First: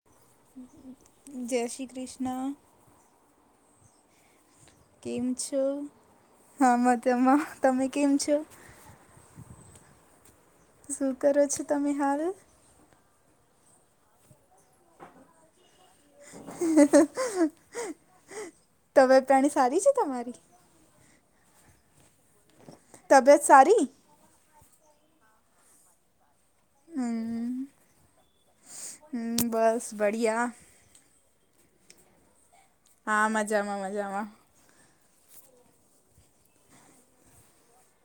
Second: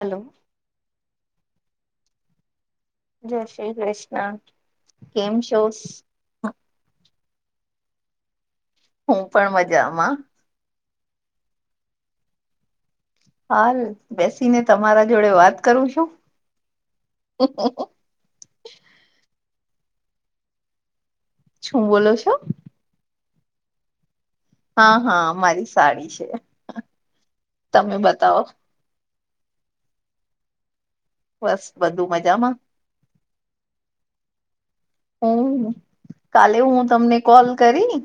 Hello જય શ્રી કૃષ્ણ. જય શ્રી કૃષ્ણ. કેમ છો. હામાં તેમાં તમે કેમ છો. હું પણ મજામાં શ કરો છો તમે હાલ હાલ બેસીને તમારા જોડે વાત કરું છું. તવે પ્રાણી સારી છે તમારી. શું બોલો છો. તબિીયત સારી હા, હા મારી સાડી છે. હમ તમે બતાવો હમ બસ બઢિયા. બસ બધું મજામાં. હા મજામાં, મજામાં હમ કાલે હું તમને કોલ કરી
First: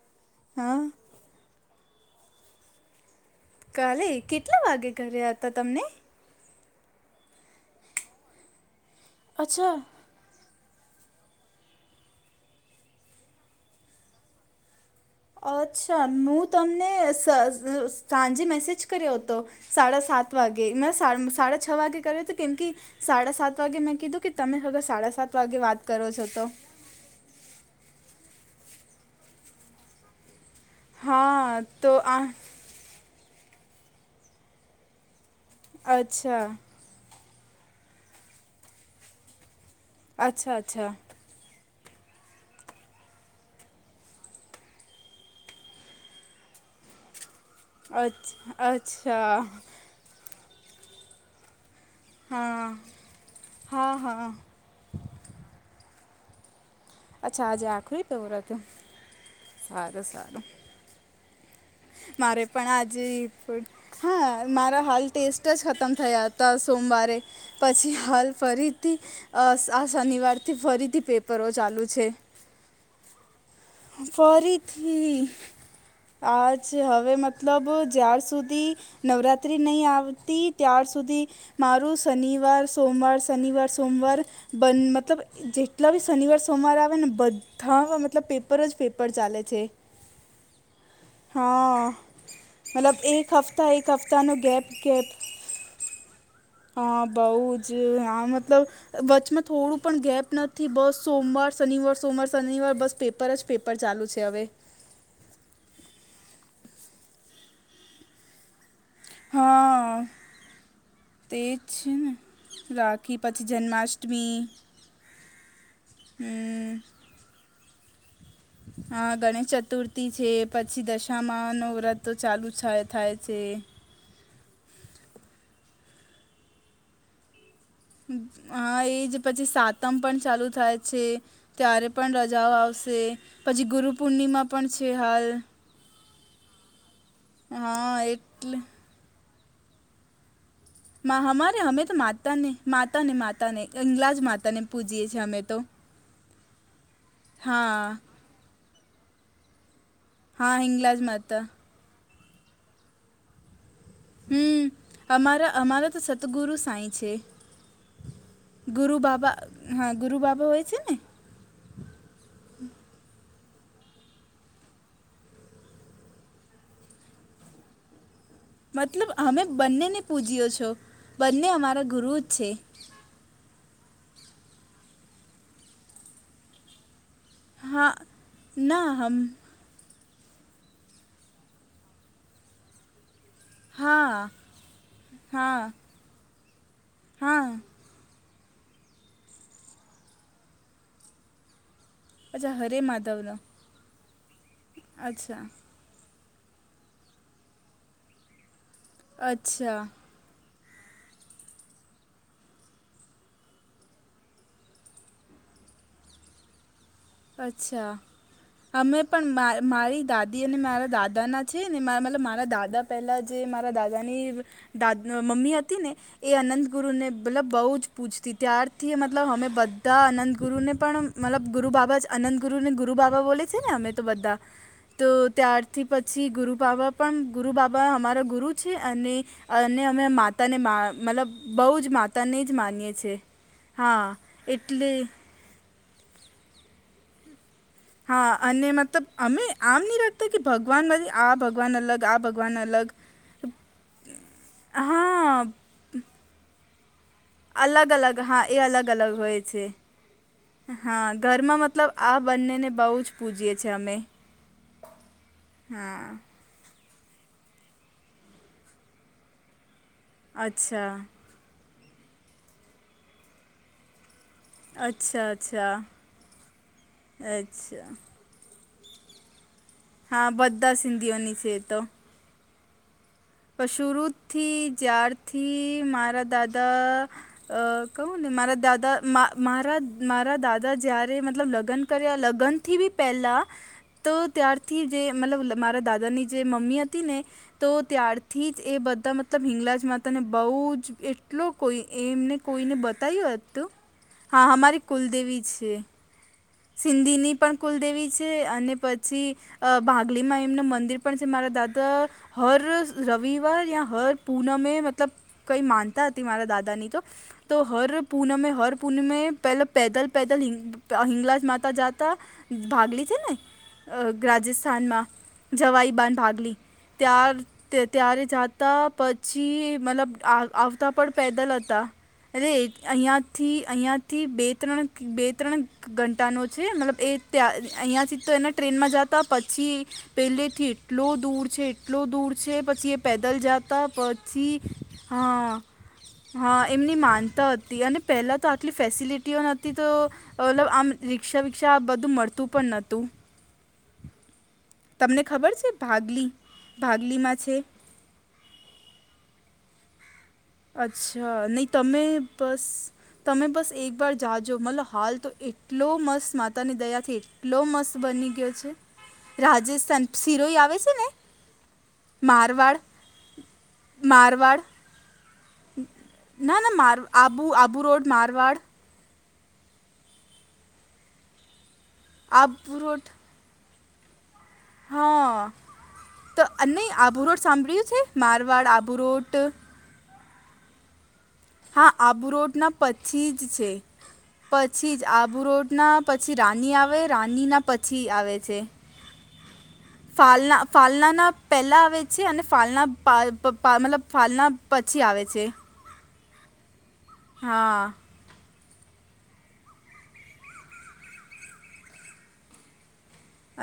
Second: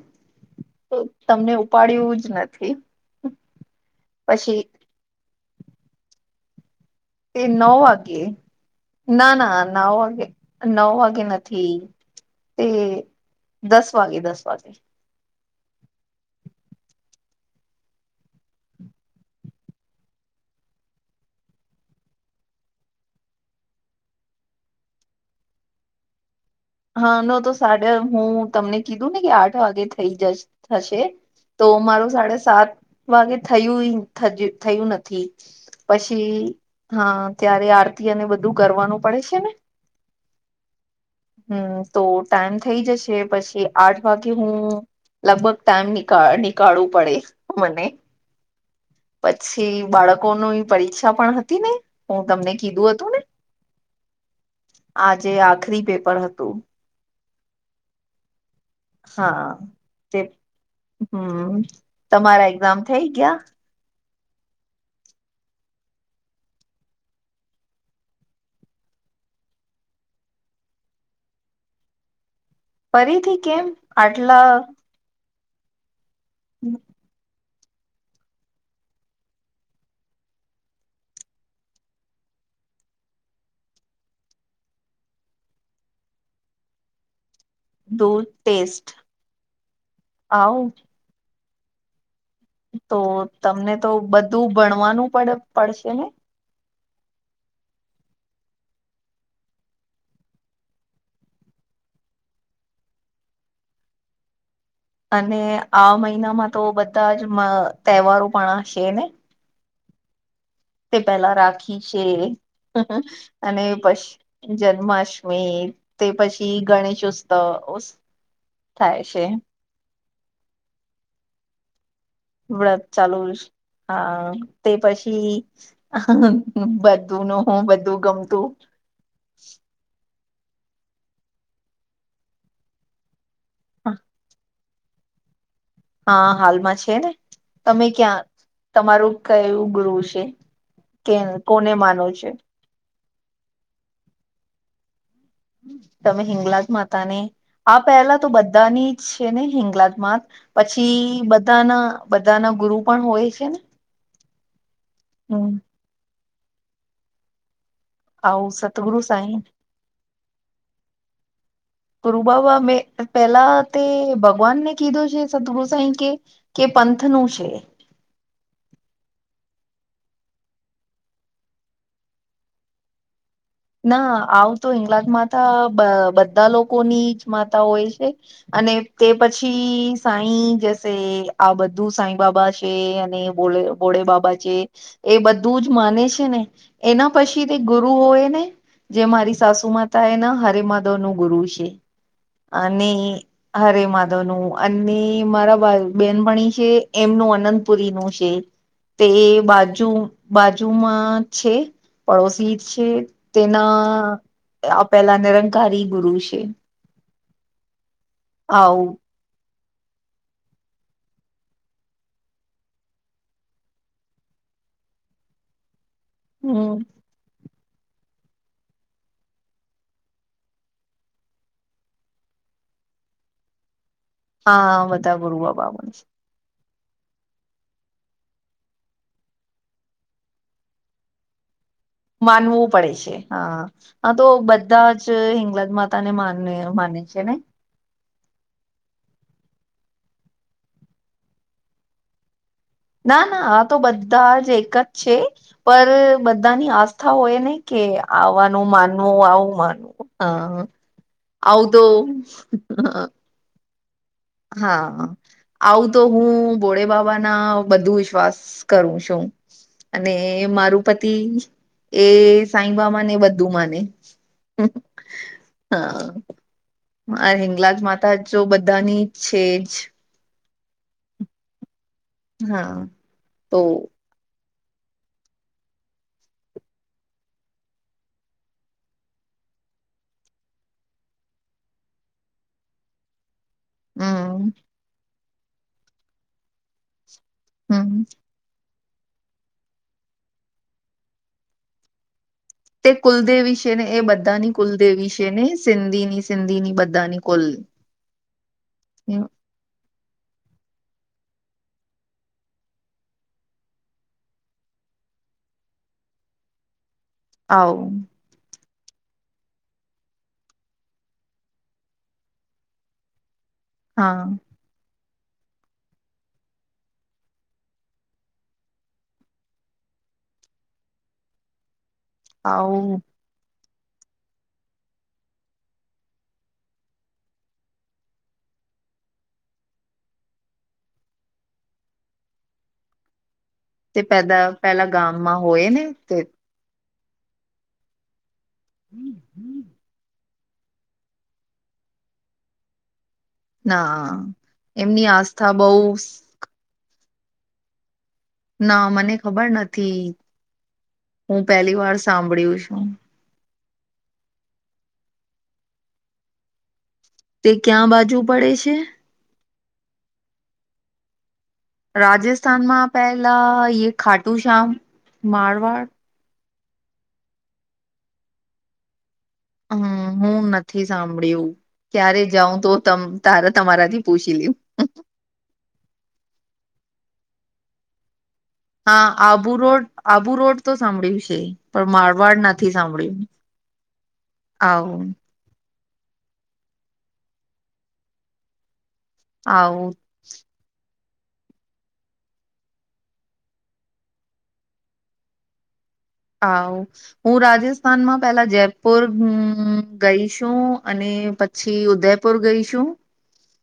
હમ્મ તો તમને ઉપાડું જ નથી કાલે પછી કેટલા વાગે કર્યા હતા તમને. એ નવ વાગે ના, ના, અચ્છા ના વાગે નવ વાગે નથી, તે દસ વાગે દસ વાગે અચ્છા હું તમને સાંજે મેસેજ કર્યો હતો. સાડા સાત વાગે મ સાડા છ. વાગે કર તો કેમકી સાડા સાત વાગે મેં કીધું કે તમેગર સાડા સાત વાગે, વાત કરો છો તો હા ન તો સાડાે હું તમને કીધું ને કે આઠ વાગે થઇ જશ. થશે હા તો મારું આ સાડાે સાત વાગે થયું, થયું નથી. પછી અચ્છા હા ત્યારે આરતી અને બધું કરવાનું પડે છે ને. અચ્છા, અચ્છા હમ તો ટાઈમ થઇ જશે પછી આઠ વાગે હું. લગભગ ટાઈમ નીકાળવું પડે મને અચ્, અચ્છા પછી બાળકોની પરીક્ષા પણ હતી ને હું તમને હા કીધું હતું ને હા હા આજે આખરી પેપર હતું. અચ્છા આજે આખરી પવર હત. હા તે હમ મારે તમારા પણ એક્ઝામ આજે થઈ ગયા હા મારા હાલ ટેસ્ટ જ ખતમ થયા હતા સોમવારે પછી હાલ ફરીથી આ શનિવારથી ફરીથી પેપરો ચાલુ છે. ફરીથી કેમ આટલા ફરીથી આ છે હવે મત મતલબ જ્યાર સુધી નવરાત્રિ નઈ આવતી ત્યાર સુધી મારું શનિવાર, સોમવાર, શનિવાર, સોમવાર બન મતલબ જેટલા બી શનિવાર, સોમવાર આવે ને બ ધામાં દૂર મતલબ પેપર જ પેપર ચાલે છે. આવુ હા તો મતલબ એક હફ્તા તમને એક તો હફ્તાનો બધું ગેપ-ગેપ ભણવાનું પડ પડશે ને હા, બઉ જ હા મતલબ વચમાં થોડું પણ ગેપ નથી. બસ સોમવાર, શનિવાર, સોમવાર, શનિવાર બસ પેપ તર જ પેપર ચાલુ છે હવે. અને આ મહિનામાં તો બધા જ મ તહેવારો પણ હશે નઈ હા તે પેલા રાખી છે રાખી પછી અને પશ જન્માષ્ટમી જન્માશ મી તે પશી હમ, ગણેશઉત્સવ ઉશ હન, ગણેશ ચતુર્થી છે, પછી દશામાનું વ્રત તો ચાલુ છાય થાય છે. હન, તે પછી બધું નો બ હમ, હા એ જ પછી સાતમ પણ ચાલુ થાય છે, ત્યારે પણ રજાઓ આવશે પછી ગુરુ પૂર્ણિમા પણ છે હાલ હા, હાલમાં છે ને. તમે હા ક્યાં, એટલે તમારું કયું ગુરુ છ. મા હમારે અમે તો માતાને, માતાને, માતાને ઇંગ્લાજ માતાને પૂજીએ છીએ અમે તો તમે હિંગલાજ માતાને, આ હા પહેલા તો બધાની જ છે ને હિંગલાજ મા હા પછી હિંગલાજ માતા બધાના-બધાના ગુરુ પણ હોય છેને. હમ, હમારા અમારા તો સતગુરુ સાંઈ છે. આવું ગુરુ સતગુરુ બાબા, સાઈ હન, ગુરુ બાબા હોય છેને. ગુરુબાબા મે પેલા તે ભગવાનને કીધો છે સતગુરુ સાઈ કે કે પંથનું છે. મતલબ અમે બંનેને પૂજ્યો છો, બંને અમારા ગુરુ જ છે. ના, આવુ તો હિંગલાજમાતા બ-બધા લોકોની માતા હોય હા છે, અને ના તે હમ પછી ઈ સાઈ જશે, આ બધુ સાઈ બાબા છે, અને બોલે ભોળે હા બાબા છે એ બધું જ હા માને છે ને એના હા પછીથી ગુ ગુરુ હોય ને, જે મારી સાસુ માતા એના હરેમાધવનું ગુરુ છે. અચ્છા હરે અને માધવનો હરેમાધવનું અને અચ્છા મારા બાઈ બેનપણી છે, એમનું અનંતપુરીનું છે તે અચ્છા બાજુ બાજુમાં છે, પડોશી જ છે. તેના આ પેલા નિરંકારી ગુરુ છે. અચ્છા, આવું હમે પણ મા-મારી દાદી અને મારા દાદાના છેને, મા મતલબ મારા દાદા પહેલાં જે મારા દાદાની દાદ મમ્મી હતી ને એ હમ અનંતગુરુને મતલબ બઉ જ પૂજતી, ત્યારથી મતલબ હમે બધા અનંતગુરુને પણ મતલબ ગુરુ બાબા અનંતગુરુને ગુરુબાબા બોલે છે ને અમે તો બધા, હા બધા તો ગુરુ બાબા ત્યારથી પછી ગુરુબાબા પણ ગુરુ બાબા અમારા ગુરુ છે, અને અને અમે માતાને મા મતલબ બઉ જ મા માનવું પડે છે હા, હન તો બધા એટલે જ હિંગલાજમા તાને માને માને છે ને. હા, અને મતલબ અમે આમ ની રાખતા કે ભગવાનમાંથી આ ભગવાન અલગ આ ભગવાન અલગ ના, ના, આ તો બધા જ એક જ છે હા પર બધાની આ હોય નહ કે અલગ અલગ હા એ આવાનું અલગ અલગ માનવું હોય આવું છે માનવુ હ હા હદ પૂજીીએ છે અમે હા આવું તો હા હું ભોડે બાબા ના બધું વિશ્વાસ કરું છું. અને મારું અચ્છા પતિ એ સાઈબાબા ને બધુ માને અચ્છા અચ્છા હા. અને હિંગલાજ અચ્છા માતા જો બધાની જ છે જ. હા બધા સિંધીઓની છે એ તો. હા. તો પણ શુરુ થી જ્યારથી મારા દાદા અ કહું ને મારા દાદા મારા મારા દાદા જ્યારે મતલબ લગ્ન કરયા લગ્ન થી બી પેલા તો હમ ત્યારથી જે મતલબ મારા દાદાની જે મમ્મી હતી ને તો હમ ત્યાં ત્યાર થી જ એ બધા મતલબ હિંગલાજ માતા ને બો જ એટલો કોઈ એમને કોઈને તે બતાવ્યું કુલદેવી હતું છે ને હા અમારી કુલદેવી છે. કૂલદેવી સિંધીની. બધાની સિંધીની કુલ પણ કુલદેવી છે અને પછી અ ભાગલીમાં એમનું મંદિર પણ છે મારા દાદા હર રવિવાર યા હર પૂનમે મતલબ કઈ માનતા હતી મારા દાદાની તો તો આવ હર પુનમે હર પુનમે પહેલા પેદલ પેદલ હિંગ હિંગલાજ માતા જાતા ભાગલી છે ને હા રાજ રાજસ્થાન માં જવાઈબાન ભાગલી ત્યા ત્યારે જાતા પછી મતલબ આવતા પણ પેદલ હતા. અરે આવું અહીંયાથી અહીંયાથી બે ત્રણ બે ત્રણ ઘં ઘંટા નો છે મતલબ એ ત્યાં અહીંયાથી તો એને ટ્રેનમાં જાતા પછી પેલેથી એટલો દૂર છે, એટલો દૂર છે પછી પેદલ જાતા તે પેદા પછી પેલા ગામમાં હા હોય ને તે હા એમની માનતા હતી અને પેલાં તો આટલી ફેસિલિટીઓ નથી તો મતલબ આમ રી્ષા વિકષા આ બધું મળતું પણ નતું. ના એમની આસ્થા ખબર છે બોવ ભાગલી મા છે. ના મને ખબર નથી. અચ્છા હું નય પહેલી વાર તમે સાંભળ્યું બસ છું તમે બસ એકવાર જાજો મતલબ હાલ તો એટલો મસ્ત માતાની દયાથી જ તે એટલો ક્યાં મસ્ત બાજુ બની પડે ગયો છે રાજસ્થાન શિરોઈ આવે છે ને મારવાડ રાજસ્થાનમાં પેલા યે મારવાડ ખાટુંશ્યામ માર ના ના માર આબુ આબુ રોડ મારવાડ હમમ હું નથી સાંભળ્યું ક્યારે જાઉં તો આબુ તમ રોડ તારે તમારા થી પૂછી લવ. હા તો નય આબુરોડ સાંભળ્યું છે મારવાડ આબુ રોડ. આબુરોડ તો સાંભળયુ છે. હા પણ મારવાડ આબુરોડ ના નથી સાંભળ્યું પછી જ છે પછી જ આવું આ આબુરોડ ના પછી રાની આવે રાની ના પછી આવે છે. આવું ફાલના ફાલના ના પહેલા આવે છે અને ફાલના આ મતલબ ફાલના પછી આવે છે. હા હું હા રાજસ્થાનમાં પેલા જયપુર હમમ ગઈ છું અને પછી ઉદયપુર ગઈ છું.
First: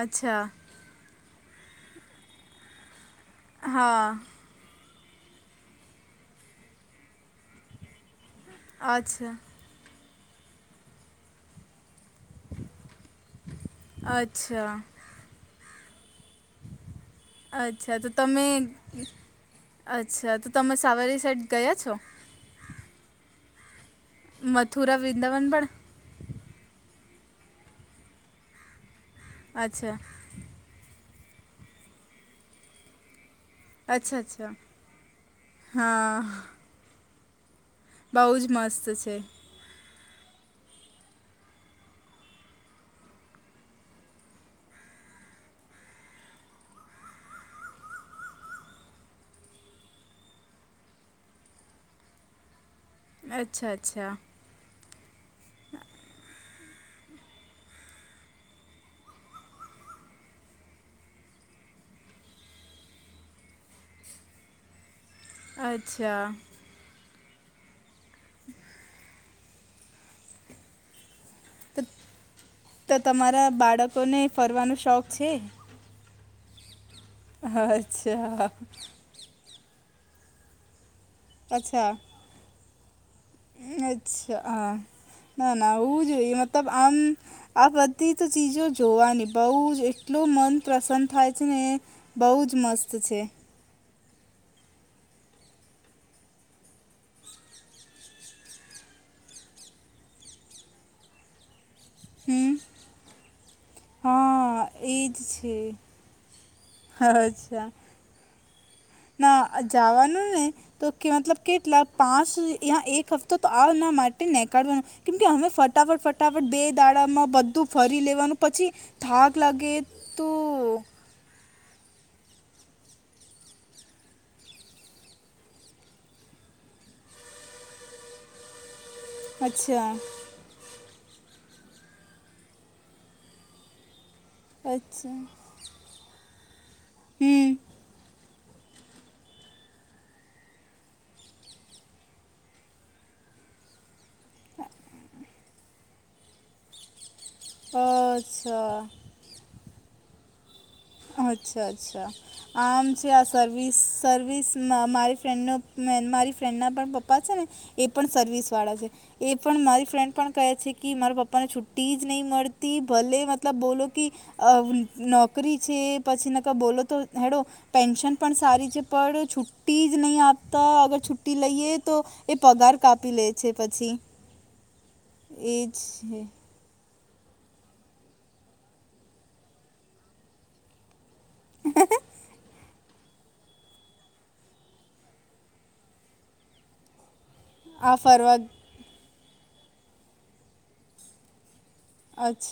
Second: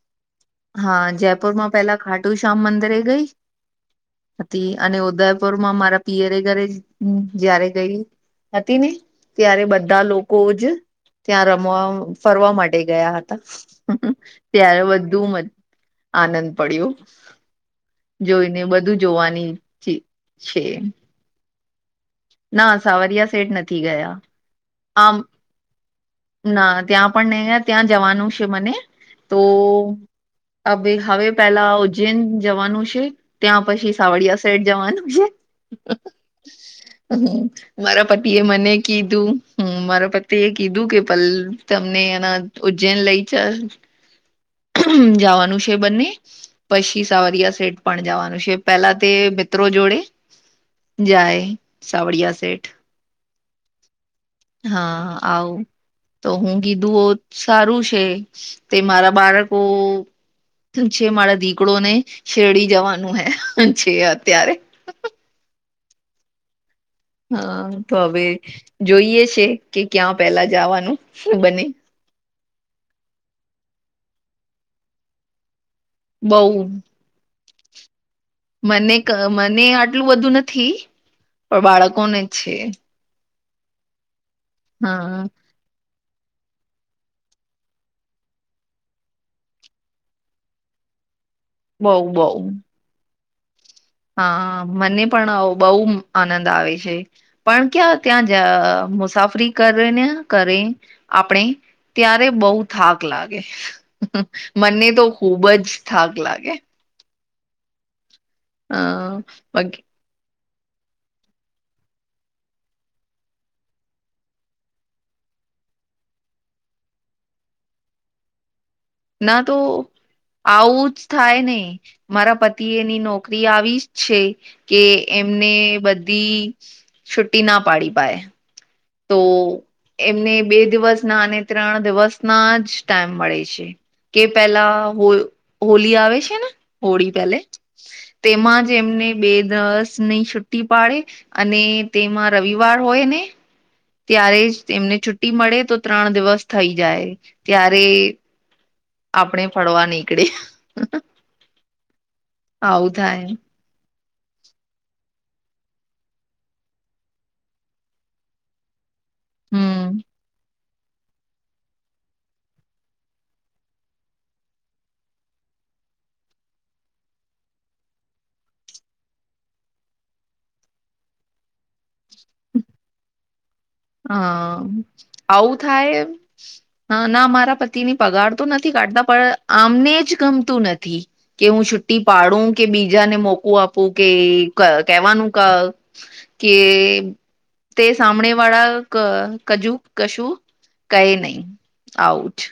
અચ્છા. હા જયપુર માં પેલા ખાટુ શ્યામ મંદિરે ગઈ. હા. હતી અને ઉદયપુર માં મારા પિયરે ઘરે જયારે ગઈ હતી ને અચ્છા ત્યારે બધા લોકો જ ત્યાં રમવા ફરવા માટે ગયા હતા અચ્છા ત્યારે બધું મ આનંદ પડ્યુ. અચ્છા તો તમે અચ્છા તો છે તમે સાવરી સાઇડ ગયા છો. ના સાવરિયા સેઠ નથી ગયા. મથુરા આમ વૃંદાવન પણ. ના ત્યાં પણ નહી ત્યાં જવાનું છે મને તો અચ્છા હવે પેલા ઉજ્જૈન જવાનું છે. ત્યાં પછી અચ્છા સાવળિયા અચ્છા સઈડ જવાનું છે. હા મારા પતિ બહુ જ એ મને મસ્ત છે કીધું હમ મારા પતિ એ કીધું કે પલ તમને એના ઉજ્જૈન લઈ ચાલ જવાનું છે બંને પછી સાવરિયા સેઠ પણ જવાનું છે પેલા તે મિત્રો જોડે જાય સાવડિયા સેઠ. અચ્છા અચ્છા. હા આવ તો હું કીધું સારું છે તે મારા બારકો છે મારા દીકડો ને શેરડી જવાનું હે છે અત્યારે અચ્છા. હા તો હવે જોઈએ છે કે ક્યાં પેલા જવાનું શું બને તો તો તમારા બાળકો ને ફરવાનો શોખ છે. બઉ. અચ્છા. મને મને આટલું બધું નથી પણ અચ્છા બાળકોને છે. અચ્છા હા ના ના હોવું જોઈએ મતલબ આમ આ બધી જ ચીજો જોવાની બહ જ એટલો મન પ્રસન્ન થાય છે ને બઉ બઉ બહુ જ મસ્ત છે. હા મને પણ બહુ આનંદ આવે છે પણ ક્યાં ત્યાં જ અ મુસાફરી કરેને કરે આપણે ત્યારે બઉ હમ થાક લાગે હા મને એ તો ખુબ છે જ થાક લાગે. અચ્છા. અ ના બાકી જાવાનું ને. તો કે મતલબ કે એટલા પાંચં એક હફ્તો તો આવના માટે નહીં કાઢવાનું કેમ કે અમે ફટાફટ ફટાફટ બે દાડામાં બધું ફરી લેવાનું પછી થાક ના તો લાગે તો આવું જ થાય ની મારા પતિ એની નોકરી આવી જ છે કે એમને બધી છુટી ના પાડી પાય તો અચ્છા એમને બે દિવસ નાને ત્રણ દિવસ ના જ ટાઈમ મળે છે કે પેલા હો અચ્છા હોલી આવે છે ને હોળી પેલે હમ તેમાં જ એમને બે દસ ની છુટી પાડે અને તેમાં રવિવાર હોય ને ત્યારે જ તેમને છુટી મળે તો ત્રણ દિવસ થઈ જાય ત્યારે અચ્છા આપણે ફડવા નીકળે. અચ્છા અચ્છા આમ આવું છે આ થાય સર વીસ સર્વીસ મા મારી ફ્રેન્ડનો મારી ફ્રેન્ડના પણ પપ્પા છે ને એ પણ સર્વિસ વાળા છે એ પણ હમ મારી ફ્રેન્ડ પણ કહે છે કે મારા પપ્પ પાને છુટી જ નહી મળતી ભલે મતલબ બોલો કે અ નો છોકરી છે પછીને ક બોલો તો હેડો પેન્શન પણ સારી છે પડ છુટ્ટી જ નહીં આપતા અગર છુટ્ટી લઈએ તો એ પગાર કાપી લે છે પછી. હા આવું એ જ થાય એમ. છે હા ના મારા પતિની પગાર તો નથી કાઢતા પણ આમને જ ગમતું નથી કે હું છુ્ટી પાડું કે બી. બીજાને મોકું આપું કે ક કેવાનું કા કે. તે આ સામણે ફરવા વાળા ક કજું કશું કહે નહી. આવું અચ્છ જ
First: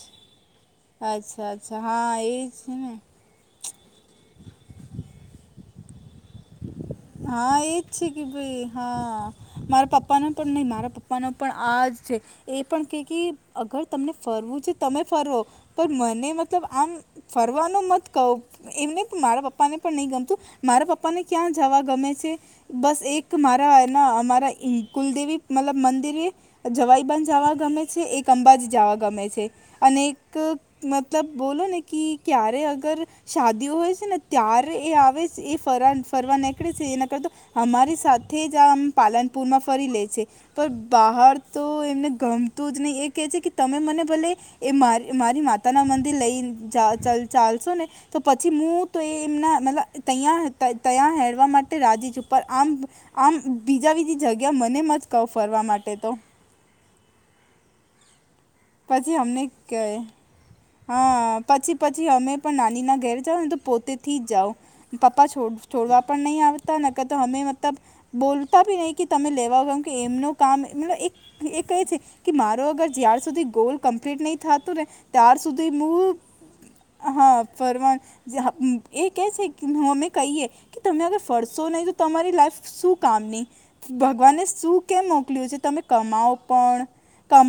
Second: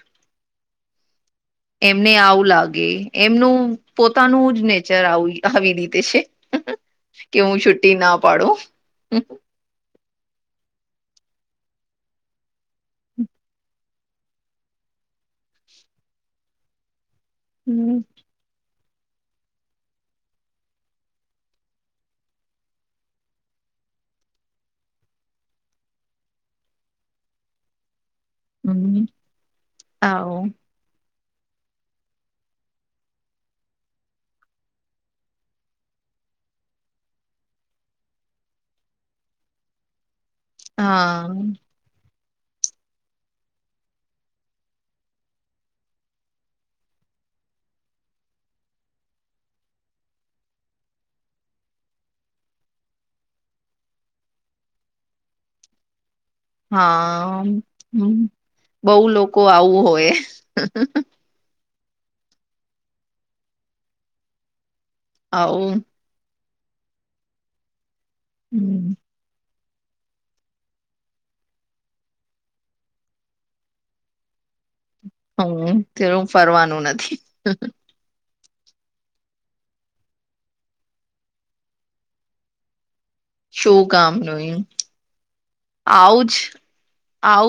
અચ્છા. અચ્છા એમને હા એ આવું જ છે લાગે. ને એમનું પોતાનું જ નેચર આવુ આવી રીતે છે. કે હું હા એ જ છુટ્ટી છે ના કે પાડું ભાઈ હા. મારા પપ્પાનો પણ નહી મારા પપ્પાનો પણ આજ છે. એ પણ કે કે અગર તમને ફરવું છે તમે ફરવો પણ મને મતલબ આમ ફરવાનું હમ મત કહો એમને મારા પપ્પા ને પણ નહીં ગમતું મારા પપ્પાને ક્યાં જાવા ગમે છે બસ એક મારા એના અમારા ઈ કુલદેવી મતલબ મંદિરે જવાઈ બંધ જાવા ગમે છે એક અંબાજી જાવા હમ ગમે છે અને એક આવ મતલબ બોલો ને કી ક્યારે અગર શાદીઓ હોય છે ને ત્યારે એ આવે છે એ ફર ફરવા ને નીકળે છે એના કરતા અમારી સાથે જ આમ પાલનપુર માં ફરી લે છે. પણ હા બહાર તો એમને ગમતું જ નહીં એ કહે છે કે તમે મને ભલે એ મારી મારી માતા ના મંદિર લઈ ચ ચલ ચાલશો ને તો પછી મુ તો એ એમના મતલબ તયા હતા તયા હેળો ફરવા માટે રાજી છું પર આમ આમ બીજા બીજી જગ્યા મને મત કહો ફરવા માટે તો હા બહુ પછી લોકો અમને આવું કહે હોય. હા પછી પછી અમે પણ નાની ના ઘેર જાઓ ને તો પોતે થી જ જાઓ પપ્પા છોડ આવું છોડવા પર નહી આવતા ન કતો હમે મતલબ બોલતા ભી નહી હમ, કે તમે લેવા આઉ કે એમનું કામ મતલબ એક એ કહે છે કે મારો અગર જ્યાર સુધી ગોલ કમ્પ્લીટ નહી થાતો ને ત્યાર સુધી હું મુ તેનું ફરવાનું નથી હા ફરવા જે એ કહે છે અમે કહીએ કે તમે અગર ફરશો નહીં તો તમારી લાઈફ શું કામ નહી શું કામનું ભગવાને એમ શું કેમ મોકલ્યું છે તમે આવું કમાઓ જ પણ આવું